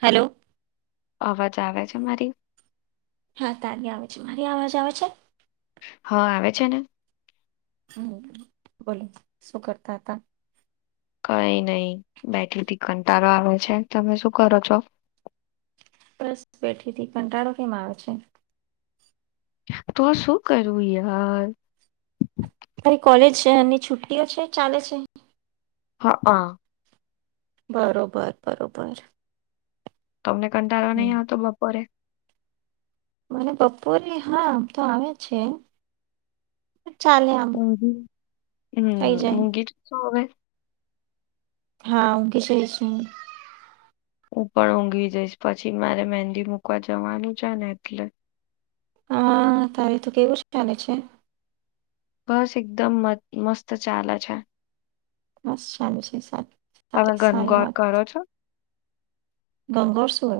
Hello. અજ આવે છે મારી? હા તારી આવે છે મારી અવાજ આવે છે? હા આવે છે ને. બોલો શું કરતા હતા? કઈ નહી, બેટલી થી કંટાળો આવે છે તમે શું કરો છો? બસ બેઠીથી કંટાળો કેમ આવે છે? તો શું કરું યાર. શહેરની છુટ્ટીઓ છે ચાલે છે. હા હા. બરોબર બરોબર. તમને કંટાળવા હમ. નહીં આવતો બપોરે? મને બપોરે હા તો આવે છે. ચાલે આમ મી હમ થઈ જાય મુંગીથી શવે. હા હુંકે શ છું. હું પણ ઊંઘવી જઈશ પછી મારે મહેંદી મૂકવા જવાનું છે ને એટલે. હા તારે તો કેવું ચાલે છે? બસ એકદમ મસ્ત ચાલે છે. બસ સામે છે સાત. તમે ઘનગોર કરો છો? ગંગરસર.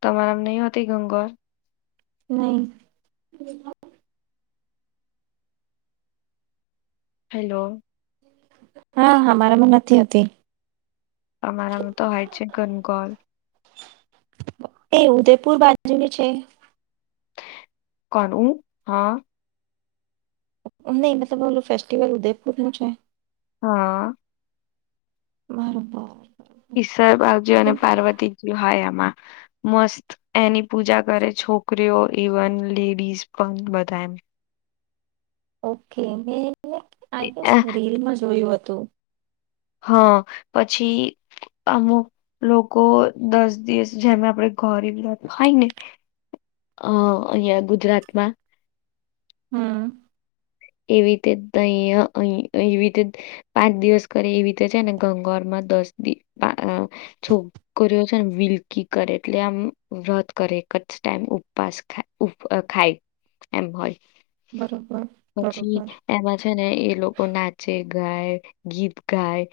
તમારામાં નહ હોતી ગંગર.? નહી. હેલો. હા હા મારામાં નથી હોતી. તમારામાં તો હોય છે ગનગોર એ ઉદયપુર બાજુ છે. કનું હા. નહીમાં તો બોલું ફેસ્ટિવલ ઉદયપુર નું છે. હા. બરોબર. ઈશ્વર બાજી અને કેમ પાર્વતીજી હોય આમાં. મસ્ત એની પૂજા કરે છોકરીઓ ઇવન લેડીઝ પણ બધા એમ. ઓકે મે. આઈ ગસ રીલમાં જોયું હતું. તો. હા પછી અમુક લોકો દસ દિવસ જેમ આપડે ઘરી થાય ને અ અહિયાં ગુજરાતમાં. હમ. એવી રીતે અહી અહી એવી રીતે પાંચ દિવસ કરે એવી રીતે છે ને ગંગારમાં દસિવ છોકરીઓ છે વિલકી કરે એટલે આમ વ્રત કરે એક જ ટાઈમ ઉપવાસાય ખાય એમ હોય. બરોબર. પછી બરોબર એમાં છે ને એ લોકો નાચે. ગાય ગીત ગાય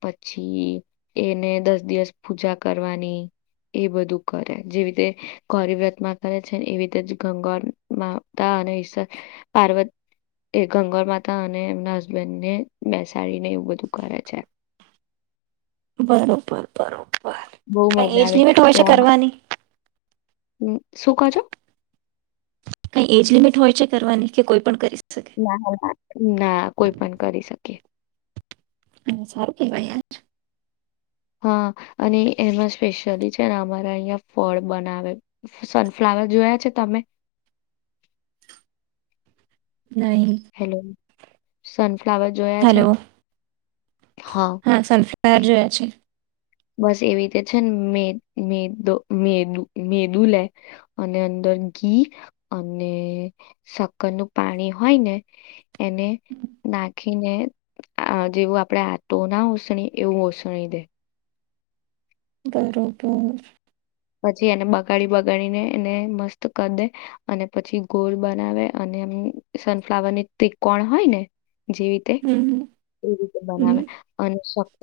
પછી એને દસ દિવસ પૂજા કરવાની એ બધું કરે જેવી રીતે ગૌરી વ્રતમાં કરે છે ને એવી રીતે જ ગંગા માતા અનેઈ પાર્વત. એ ગંગર માતા અને એમના હસબેન્ડને બેસાડીને એવું બધું કરહેે છે. બરોબર બરોબર. બહુ કઈ મજા એજ આવે લિમિટ હોય કે છે આમાં કરવાની ઉમ, શું કહો છો કઈ એજ લિમિટ. હોય છે કરવાની કે કોઈ પણ કરી. શકે ના ના કોઈ પણ કરી શકી. હ સારું કેવાય યાર. હા, અને એમાં સ્પેશિયલી છેને મારે અહિયાં ફળ બનાવે. સનફ્લાવર જોયા છે તમે? નહી? સં હેલો, હા સનફ્લાવર જોયા છે. બસ એવી રીતે છે ને મે મેદો મેદુ મેદુ લે, અને અંદર ઘી, અને સક્કર નું પાણી હોય ને એને ના રાખીને જેવું આપણેે આતો ના ઓસણી એવું ઓસણી દે. બરોબર. પછી એને બગાડી બગાડીને એને મસ્ત ક દે, અને પછી ગોળ બનાવે અને એમ સનફ્લાવરની ત્રિકોણ હોય ને. જે રીતે, હમ એ રીતે હમ બનાવે અને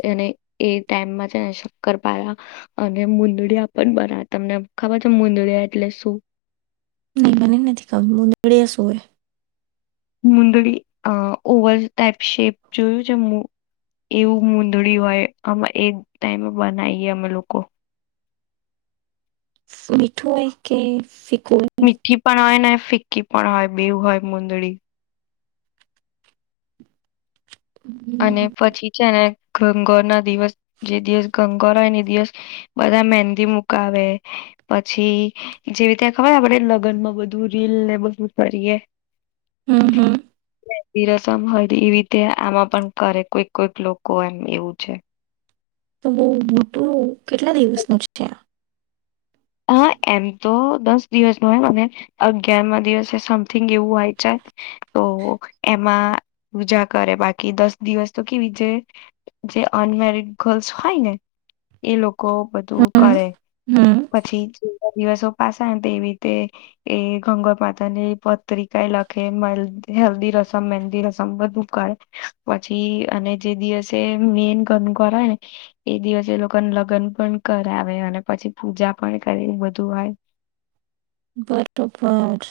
એને એ ટાઈમમાં જને શક્કર પાયા, અને મુંદડી પણ બરા તમને ખબર છે મુંદળિયા એટલે શું? નહી મને નથી મુંદળીયા શું? મુંદળ અ ઓવલ ટાઈપ શેપ જોયું છે, એવું મુંદડી હોય આમાં એક ટાઈમે બનાવીએ અમે લોકો. મીઠુંઆઈ કે ફ મીઠી પણ હોય ને ફિક્કી પણ હોય બેવું હોય મુંદડી. અને પછી છે ને ખંગો ના દિવસ જે દિવસ ગણગોર હોયે ને દિવસ, બધા મેંદી મુકાવે, પછી જેવી ત્યાં ખબર આપડે લગ્નમાં બધું રીલ ને બધું કરીયએ. હમ્મ હમ્મ એ રસમ હોય એવી રીતે આમાં પણ કરે કોઈક કોઈક લોકો એમ એવું છે. તો બહુ મોટું કેટલા દિવસનું છે આ? હા એમ તો દસ દિવસ ન હોય અને અગયારમાં દિવસે સમથિંગ એવું હોય જાય ઓ તો એમાં પૂજા કરે બાકી દસ દિવસ તો કેવી જે, અનમેરડ ગર્લ્સ હોય, ને એ લોકો કો બધું હમ કરે. હમ્મ, પછી દિવસો પાસાય ને તો એ રીતે, એ ગણગોર માતા ની પત્રિકા લખે હેલ્ધી રસમ મહેંદી રસમ બધું કરે, પછી અને જે દિવસે મેન ગણગોર હોયે ને એ દિવસે લોકોને લગ્ન પણ કરાવે અને પછી પૂજા પણ કરી બધું હોય. બરોબર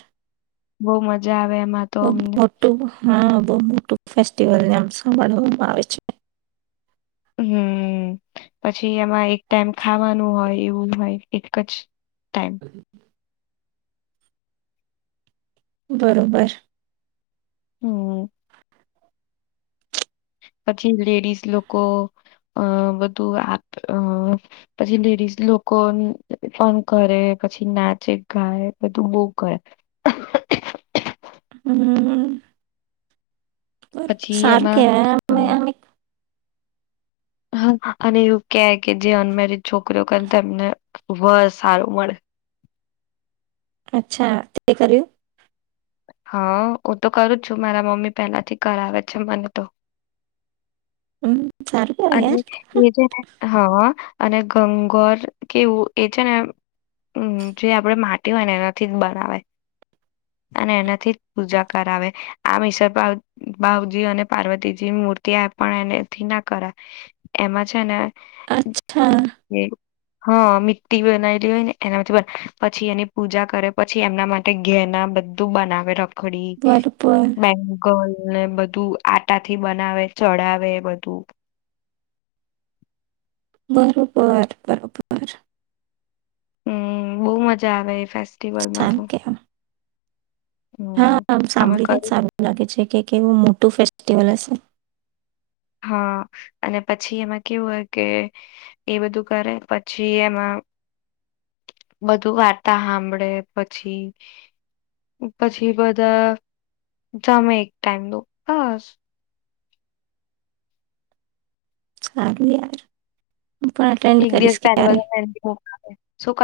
બહુ મજા આવે એમાં તો બહુ અમને મોટું હા બહુ મોટું ફેસ પ્ટિવલ નાં સંભળવામા આવે છે. હમ્મ પછી એમાં એક ટાઈમ ખાવાનું હોય એવું હોય એક જ ટાઈમ. બરોબર. હમ્મ પછી લેડીઝ લોકો અ બધું આપ પછી લેડીઝ લોકો પણ કરે પછી નાચે ગાય બધું બો કરે. હમ્મ બરોબર પછી સારુ એમાં કહેવાયે [unintelligible] હ અને એવું કે કે જે અનમેરિડ છોકરીઓ કરે તેમને વર સારું મળે. અચ્છા તે કર્યું. હા હું તો કરું છું મારા મમ્મી પહેલાથી કરાવે આવે છે મને તો. હમ્મ સારું કહેવાય અને યાર. એ જે ને હ અને ગગણગોર કેવું એ છે ને જે આપણે માટી હોય ને એનાથી જ બનાવે અને એનાથી જ પૂજા કરાવે આમ ઈશ્વર પાર્વતી ભાવજી અને પાર્વતીજી મૂર્તિ પણ એનાથી ના કરાય. એ છે ના અચ્છા. હા મીટી બનાયલી હોય ને એનામાંથી પછી એની પૂજા કરે પછી એમના માટે ઘેના બધું બનાવે રખ. ખડી બરોબર, બેગલ. ને બધું આટા થી બનાવે ચડાવે બધું. બરોબર બરોબર. હમ બહુ મજા આવે એ ફ. ફેસ્ટલ મા તો હમ હામ અમે સાંભળીને જ કરું સારું લાગે છે કેવું મોટું ફ. કેટવાલ છે. હા અને પછી એમાં કેવું હોય કે એ બધું કરે પછી એમાં બધું વાર્તા સાંભળે પછી પછી બધા જમે એક ટાઈમ દો બસ. હયાર. એક દિવસ પહેલા શું ક.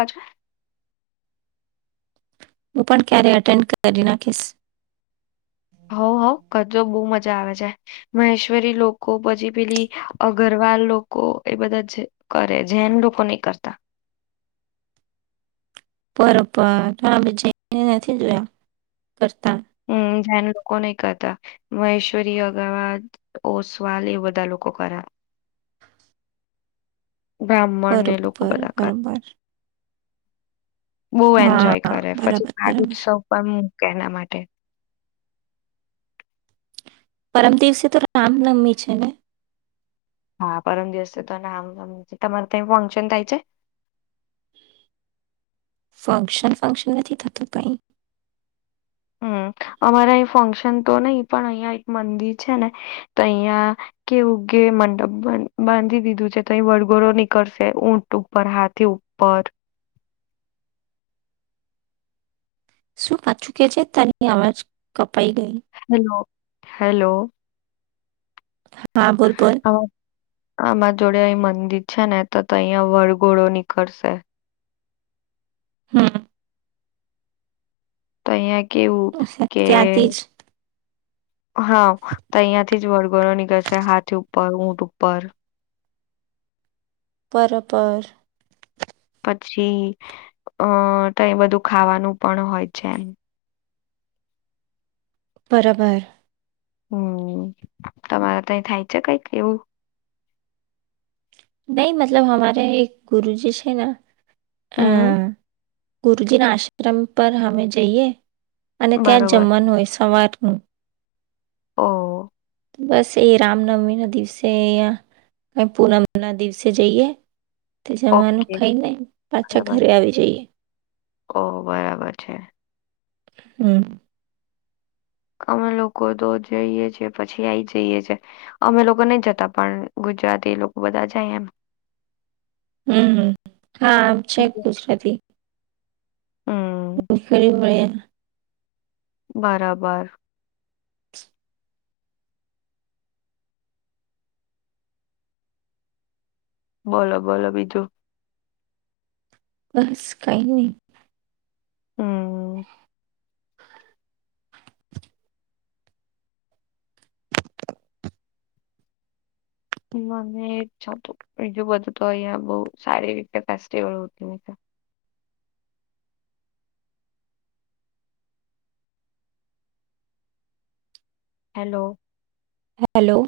હું પણ ક્યારે એટેન્ડ કરી નાખીશ. હો હો કરજો બહુ મજા આવે છે મહેશ્વરી લોકો પછી પેલી અગરવાલ લોકો એ બધા કરે જેૈન લોકો નહી કરતા. બરોબર હ બી જઈને નથી જોયા કરતા. હમ ધન લોકો નહી કરતા મહેશ્વરી અગાવા ઓસવાલ એ બધા લોકો કર્યા. બ્રાહ્મણને લોકો બરોબર બલાાકાર. બરોબર બહુ હા એન્જોય હા કરે પછી બરાબર સાાગ બરાબર ઉત્સવ પણ. કેના માટે. પરમ દિવસે તો રામનવમી છે ને. હા પરમ દિવસે તો આમ તમારે તં ફંક્શન થાય છે. ફંક્શન ફંક્શન નથી થતું કઈ. હમ અમારા અહીં ફંક્શન તો નહી પણ અહિયાં એક મંદિર છે ને તો અહિયાં કેવું કે મંડપ બાંધી દીધું છે તો અહીં વડઘોરો નીકળશે ઊંટ ઉપર હાથે ઉપર. શું કચું કેજ તની આર કપ. પૈ ગઈ. Hello hello. હા બોલ બોલ હા આમાં જોડે મંદિર છે ને તો અહીં વળઘોળો નીકળશે. હા. [inaudible] કેવું કે ત્યાંથી જ હા તો અહીિયાયાથી જ વળગરો નીકળશે હાથી ઉપર ઊટ ઉપર. બરાપર. પછી અ કઈ બધું ખાવાનું પણ હોય છે એમ. બરાબર. હમ તમારે ત થાય છે કઈક એવું. નહી મતલબ હમારે એક ગરુજી છે. [unintelligible] હમ ગુરુજીના આશ્રમ પર હમે જઈએ. અને ત્યાં જ બરોબર જમવાનું હોય. સવાર હા. ઓ બસ એ રામનવમી ના દિવસે અહીંયા કઈ પૂનમ ના દિવસે જઈએ. તે જમવાનું ઓકે ખાઈ નને પાછા બરાબર ઘરે આવી જઈએ. ઓ બરાબર છે. હમ. અમે લોકો તો જઈએ છીએ પછી આઈ જઈએ છે અમે લોકો નહી જતા પણ ગુજરાતી એ લોકો બધા જાય એમ. હમમ હા આમ છે ગુજરાતી. [unintelligible] [unintelligible] મળ્યાં. બરાબર. બોલો બોલો બીજું. બસ કઈ નહી. હમ. મને બીજું બધું તો અહીંયા બહુ સારી રીતે ફેસ્ટિવલ હેલો. હેલો.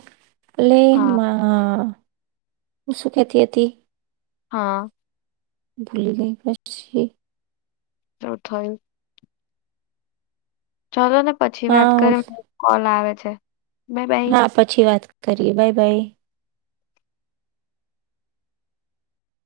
હા [unintelligible] ઉ શું કેહતી હતી. હા. ભૂલી ગયી પછી. [unintelligible] ચાલોને. પછી વાત હા કરે કોલ આવે. અચ્છા. હા પછી વાત કરીએ બાય બાય.